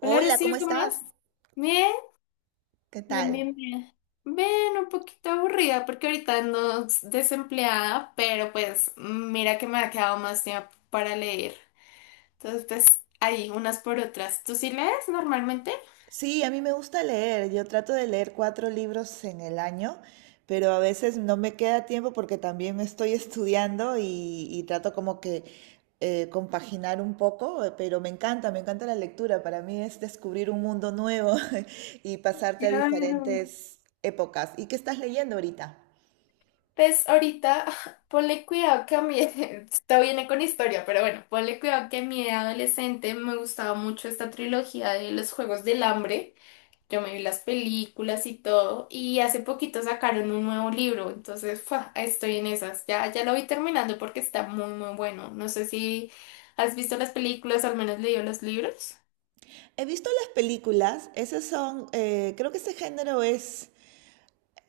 Hola, Rocío, ¿cómo ¿cómo vas? estás? Bien, ¿Qué bien, tal? bien, bien. Bien, un poquito aburrida porque ahorita ando desempleada, pero pues mira que me ha quedado más tiempo para leer. Entonces, pues ahí, unas por otras. ¿Tú sí lees normalmente? Sí, a mí me gusta leer. Yo trato de leer cuatro libros en el año, pero a veces no me queda tiempo porque también estoy estudiando y trato como que compaginar un poco, pero me encanta la lectura. Para mí es descubrir un mundo nuevo y pasarte a Claro. diferentes épocas. ¿Y qué estás leyendo ahorita? Pues ahorita, ponle cuidado que a mí, esto viene con historia, pero bueno, ponle cuidado que a mí de adolescente me gustaba mucho esta trilogía de los Juegos del Hambre. Yo me vi las películas y todo, y hace poquito sacaron un nuevo libro, entonces ¡fua! Estoy en esas. Ya, ya lo vi terminando porque está muy, muy bueno. No sé si has visto las películas, al menos leído los libros. He visto las películas, esas son, creo que ese género es...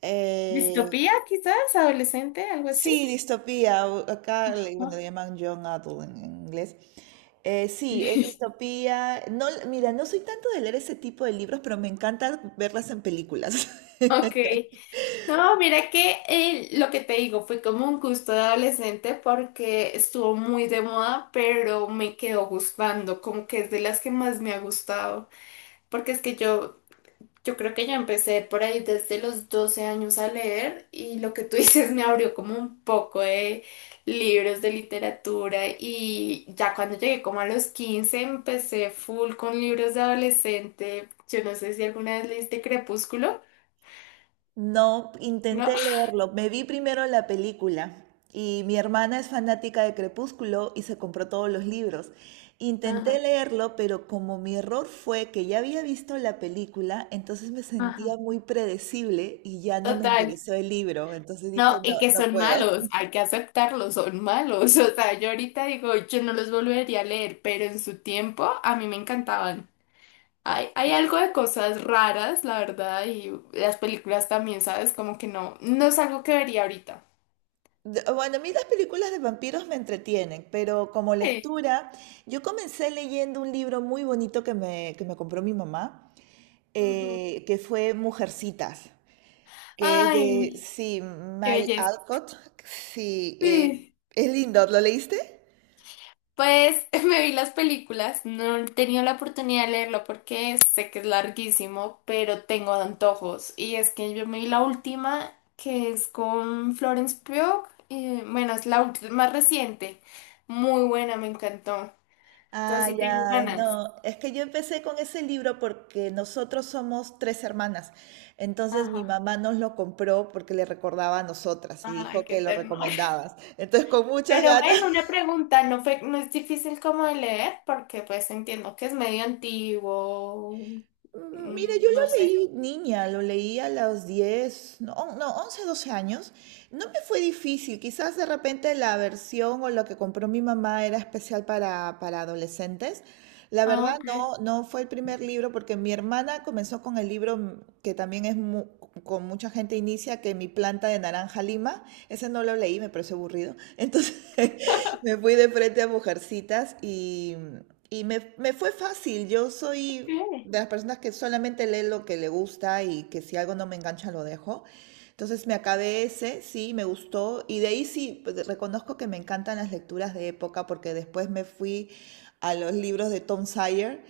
eh, ¿Distopía, quizás? ¿Adolescente? ¿Algo así? Sí, distopía, acá le, bueno, Ah, le llaman young adult en inglés. Sí, es sí. distopía. No, mira, no soy tanto de leer ese tipo de libros, pero me encanta verlas en películas. Ok, no, mira que lo que te digo fue como un gusto de adolescente porque estuvo muy de moda, pero me quedó gustando, como que es de las que más me ha gustado, porque es que yo creo que ya empecé por ahí desde los 12 años a leer y lo que tú dices me abrió como un poco de libros de literatura y ya cuando llegué como a los 15 empecé full con libros de adolescente. Yo no sé si alguna vez leíste Crepúsculo, No, ¿no? intenté leerlo. Me vi primero la película y mi hermana es fanática de Crepúsculo y se compró todos los libros. Intenté Ajá, leerlo, pero como mi error fue que ya había visto la película, entonces me sentía ajá. muy predecible y ya no me Total. interesó el libro. Entonces dije, No, no, y que no son puedo. malos, hay que aceptarlos, son malos. O sea, yo ahorita digo, yo no los volvería a leer, pero en su tiempo a mí me encantaban. Hay Sí. algo de cosas raras, la verdad, y las películas también, ¿sabes? Como que no, no es algo que vería ahorita. Bueno, a mí las películas de vampiros me entretienen, pero como Sí. lectura, yo comencé leyendo un libro muy bonito que me compró mi mamá, Ujú. Que fue Mujercitas, que es de, Ay, sí, qué May belleza. Alcott. Sí, Sí. es lindo, ¿lo leíste? Pues me vi las películas, no he tenido la oportunidad de leerlo porque sé que es larguísimo, pero tengo antojos. Y es que yo me vi la última, que es con Florence Pugh, y, bueno, es más reciente. Muy buena, me encantó. Entonces Ah, sí tengo ya, ganas. no, es que yo empecé con ese libro porque nosotros somos tres hermanas, entonces mi Ajá. mamá nos lo compró porque le recordaba a nosotras y dijo Ay, que qué lo ternura. recomendabas, entonces con muchas Pero ven, ganas. una pregunta, no fue, no es difícil como de leer, porque pues entiendo que es medio antiguo, Mira, yo mm, no lo sé. leí niña, lo leí a los 10, no, no, 11, 12 años. No me fue difícil, quizás de repente la versión o lo que compró mi mamá era especial para adolescentes. La Ah, verdad no, no fue el primer libro porque mi hermana comenzó con el libro que también es con mucha gente inicia, que Mi planta de naranja lima. Ese no lo leí, me pareció aburrido. Entonces me fui de frente a Mujercitas, y me fue fácil. Yo soy Ok. de las personas que solamente lee lo que le gusta y que si algo no me engancha lo dejo. Entonces me acabé ese, sí, me gustó. Y de ahí sí, pues, reconozco que me encantan las lecturas de época porque después me fui a los libros de Tom Sawyer,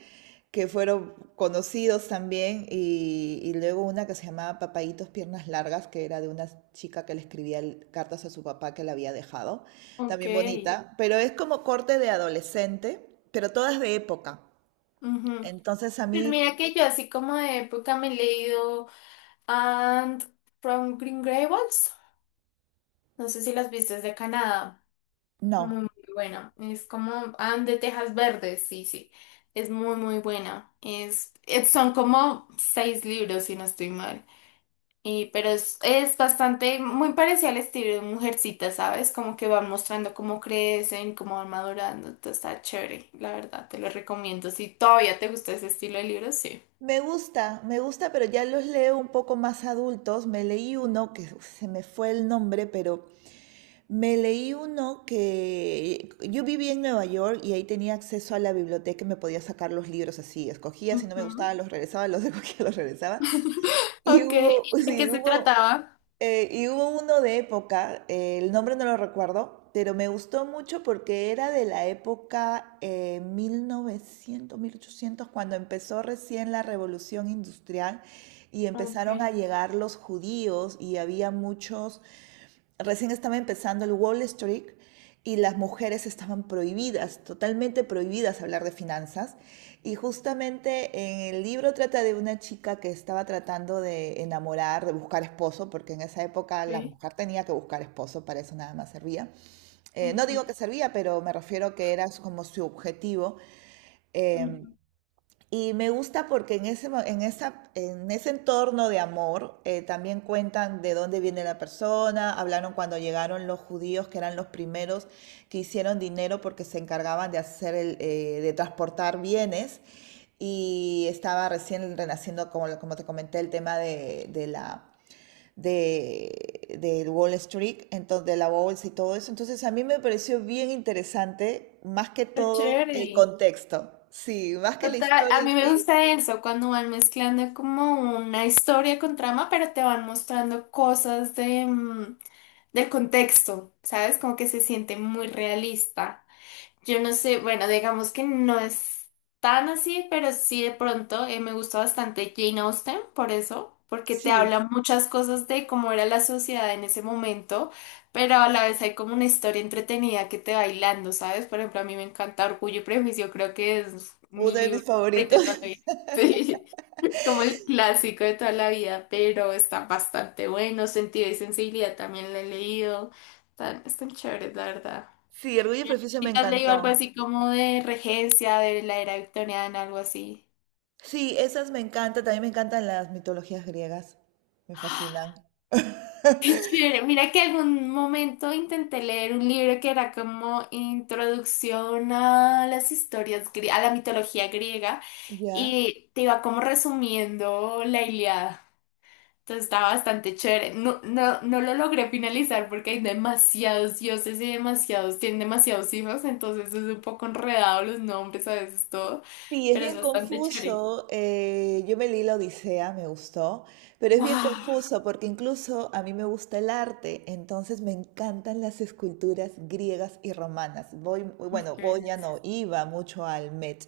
que fueron conocidos también. Y luego una que se llamaba Papayitos Piernas Largas, que era de una chica que le escribía cartas a su papá que la había dejado, Ok. también bonita, pero es como corte de adolescente, pero todas de época. Ujú. Entonces a Pues mí mira que yo así como de época me he leído And from Green Gables, no sé si las viste, es de Canadá, muy, no. muy buena, es como And de Tejas Verdes, sí, sí, es muy, muy buena, son como seis libros si no estoy mal. Y, pero es bastante, muy parecido al estilo de Mujercita, ¿sabes? Como que van mostrando cómo crecen, cómo van madurando. Entonces está chévere, la verdad, te lo recomiendo. Si todavía te gusta ese estilo de libros, sí. Me gusta, pero ya los leo un poco más adultos. Me leí uno que uf, se me fue el nombre, pero me leí uno que yo vivía en Nueva York y ahí tenía acceso a la biblioteca y me podía sacar los libros así. Escogía, si no me Ujú. gustaba, los regresaba, los escogía, los regresaba. Y Ok, hubo, ¿de sí, qué se hubo, trataba? Y hubo uno de época, el nombre no lo recuerdo, pero me gustó mucho porque era de la época 1900, mil ochocientos, cuando empezó recién la revolución industrial y Ok, empezaron a llegar los judíos y había muchos, recién estaba empezando el Wall Street y las mujeres estaban prohibidas, totalmente prohibidas hablar de finanzas. Y justamente en el libro trata de una chica que estaba tratando de enamorar, de buscar esposo, porque en esa época la ok. mujer tenía que buscar esposo, para eso nada más servía. No Ujú, digo que servía, pero me refiero que era como su objetivo. eh, ujú. y me gusta porque en ese entorno de amor también cuentan de dónde viene la persona, hablaron cuando llegaron los judíos, que eran los primeros que hicieron dinero porque se encargaban de hacer de transportar bienes. Y estaba recién renaciendo, como te comenté, el tema de Wall Street, entonces, de la bolsa y todo eso. Entonces a mí me pareció bien interesante, más que Está todo el chévere. contexto. Sí, más que la Total, a historia en mí me sí. gusta eso, cuando van mezclando como una historia con trama, pero te van mostrando cosas de... mm, del contexto, ¿sabes? Como que se siente muy realista. Yo no sé, bueno, digamos que no es tan así, pero sí de pronto me gusta bastante Jane Austen por eso, porque te Sí, habla muchas cosas de cómo era la sociedad en ese momento, pero a la vez hay como una historia entretenida que te va hilando, ¿sabes? Por ejemplo, a mí me encanta Orgullo y Prejuicio, creo que es uno mi de mis libro favorito favoritos. también. Sí, como el clásico de toda la vida, pero está bastante bueno. Sentido y sensibilidad también lo he leído. Están chéveres, la verdad. Sí, Orgullo y Prejuicio me ¿Y te has leído algo encantó. así como de regencia, de la era victoriana, algo así? Sí, esas me encantan, también me encantan las mitologías griegas, me fascinan. Qué chévere. Mira que algún momento intenté leer un libro que era como introducción a las historias, a la mitología griega, Ya. y te iba como resumiendo la Ilíada. Entonces está bastante chévere. No, no, no lo logré finalizar porque hay demasiados dioses y demasiados, tienen demasiados hijos, entonces es un poco enredado los nombres a veces todo, Sí, es pero es bien bastante chévere. confuso. Yo me leí la Odisea, me gustó, pero es bien ¡Wow! confuso porque incluso a mí me gusta el arte, entonces me encantan las esculturas griegas y romanas. Voy, bueno, ¡Qué voy ya belleza! no, iba mucho al Met,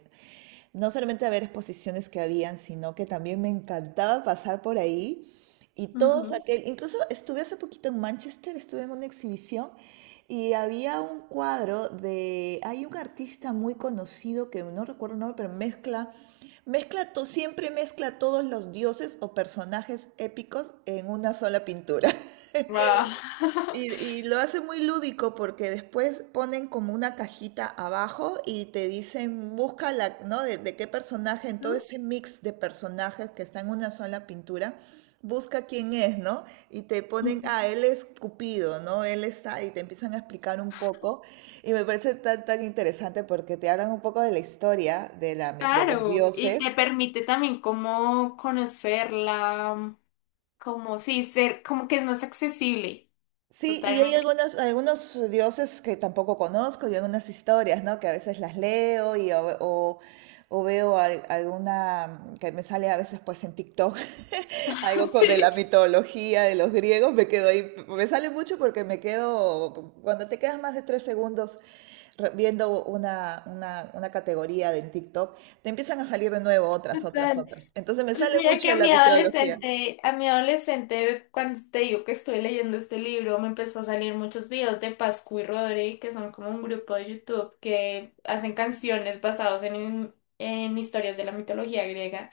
no solamente a ver exposiciones que habían, sino que también me encantaba pasar por ahí y todos aquel, incluso estuve hace poquito en Manchester, estuve en una exhibición y había un cuadro de, hay un artista muy conocido que no recuerdo el nombre, pero siempre mezcla todos los dioses o personajes épicos en una sola pintura. ¡Wow! Y lo hace muy lúdico porque después ponen como una cajita abajo y te dicen, busca la, ¿no? De qué personaje, en todo ese mix de personajes que está en una sola pintura, busca quién es, ¿no? Y te ponen, ah, él es Cupido, ¿no? Él está, y te empiezan a explicar un poco. Y me parece tan, tan interesante porque te hablan un poco de la historia de los Claro, y dioses. te permite también como conocerla, como sí, ser, como que es más accesible. Sí, y hay Totalmente. algunos dioses que tampoco conozco y algunas historias, ¿no? Que a veces las leo y o veo alguna que me sale a veces pues en TikTok, algo con de la Sí, mitología de los griegos, me quedo ahí, me sale mucho porque me quedo, cuando te quedas más de tres segundos viendo una categoría de en TikTok, te empiezan a salir de nuevo otras, otras, total. otras. Entonces me Pues sale mira mucho que de a la mi mitología. adolescente, a mi adolescente, cuando te digo que estoy leyendo este libro, me empezó a salir muchos videos de Pascu y Rodri, que son como un grupo de YouTube que hacen canciones basadas en historias de la mitología griega.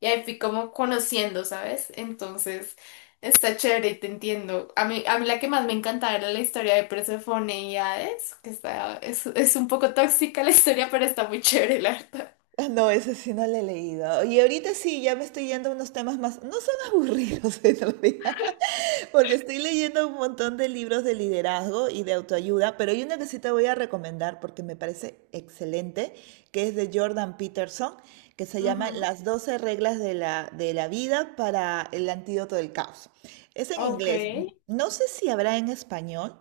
Y ahí fui como conociendo, ¿sabes? Entonces, está chévere y te entiendo. A mí la que más me encantaba era la historia de Persefone y Hades, que está, es un poco tóxica la historia, pero está muy chévere, la verdad. No, ese sí no lo he leído. Y ahorita sí, ya me estoy yendo a unos temas más, no son aburridos en realidad, porque estoy leyendo un montón de libros de liderazgo y de autoayuda, pero hay uno que sí te voy a recomendar porque me parece excelente, que es de Jordan Peterson, que se llama Ujú. Las doce reglas de la, vida para el antídoto del caos. Es en Ok. inglés. No sé si habrá en español,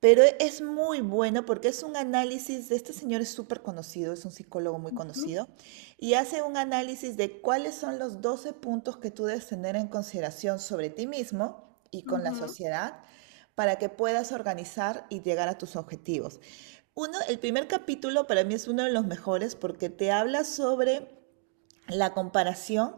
pero es muy bueno porque es un análisis de este señor, es súper conocido, es un psicólogo muy Ujú, conocido, y hace un análisis de cuáles son los 12 puntos que tú debes tener en consideración sobre ti mismo y con la ujú. sociedad para que puedas organizar y llegar a tus objetivos. Uno, el primer capítulo para mí es uno de los mejores porque te habla sobre la comparación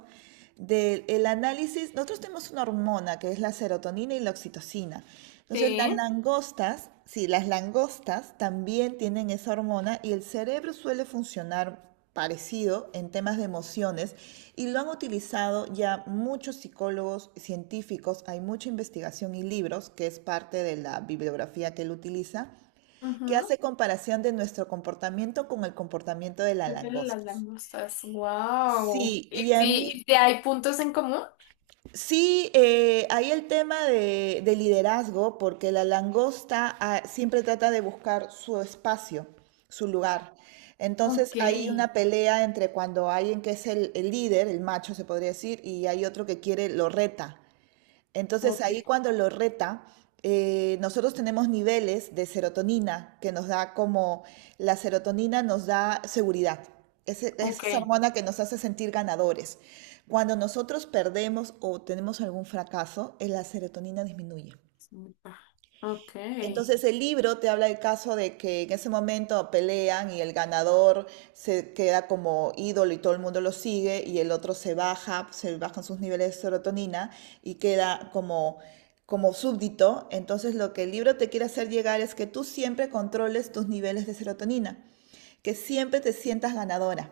del análisis. Nosotros tenemos una hormona que es la serotonina y la oxitocina. Entonces, las Sí, langostas, sí, las langostas también tienen esa hormona y el cerebro suele funcionar parecido en temas de emociones y lo han utilizado ya muchos psicólogos científicos, hay mucha investigación y libros, que es parte de la bibliografía que él utiliza, que ajá, hace comparación de nuestro comportamiento con el comportamiento de las meterle las langostas. langostas, wow. Sí, y a mí Y si hay puntos en común? sí, hay el tema de liderazgo, porque la langosta siempre trata de buscar su espacio, su lugar. Entonces Ok, hay una pelea entre cuando alguien que es el líder, el macho se podría decir, y hay otro que quiere, lo reta. Entonces ok, ahí cuando lo reta, nosotros tenemos niveles de serotonina que nos da como, la serotonina nos da seguridad. Es ok. esa hormona que nos hace sentir ganadores. Cuando nosotros perdemos o tenemos algún fracaso, la serotonina disminuye. Súper, Ok, ok. Entonces el libro te habla del caso de que en ese momento pelean y el ganador se queda como ídolo y todo el mundo lo sigue y el otro se baja, se bajan sus niveles de serotonina y queda como súbdito. Entonces lo que el libro te quiere hacer llegar es que tú siempre controles tus niveles de serotonina, que siempre te sientas ganadora,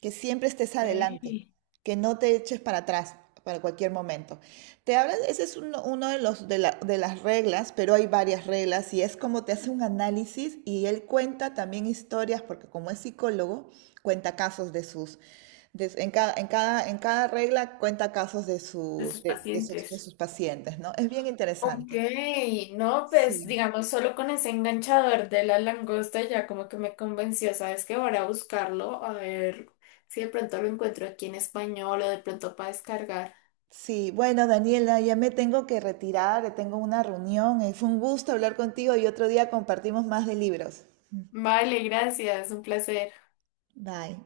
que siempre estés adelante, De que no te eches para atrás para cualquier momento. Te hablas, ese es uno, uno de, los, de, la- de las reglas, pero hay varias reglas y es como te hace un análisis y él cuenta también historias, porque como es psicólogo, cuenta casos de sus, en cada regla cuenta casos de sus, sus de, de sus, de pacientes. sus pacientes, ¿no? Es bien Ok, interesante. no, pues Sí. digamos, solo con ese enganchador de la langosta ya como que me convenció, ¿sabes qué? Voy a buscarlo, a ver si de pronto lo encuentro aquí en español o de pronto para descargar. Sí, bueno, Daniela, ya me tengo que retirar, tengo una reunión. Fue un gusto hablar contigo y otro día compartimos más de libros. Vale, gracias, un placer. Bye.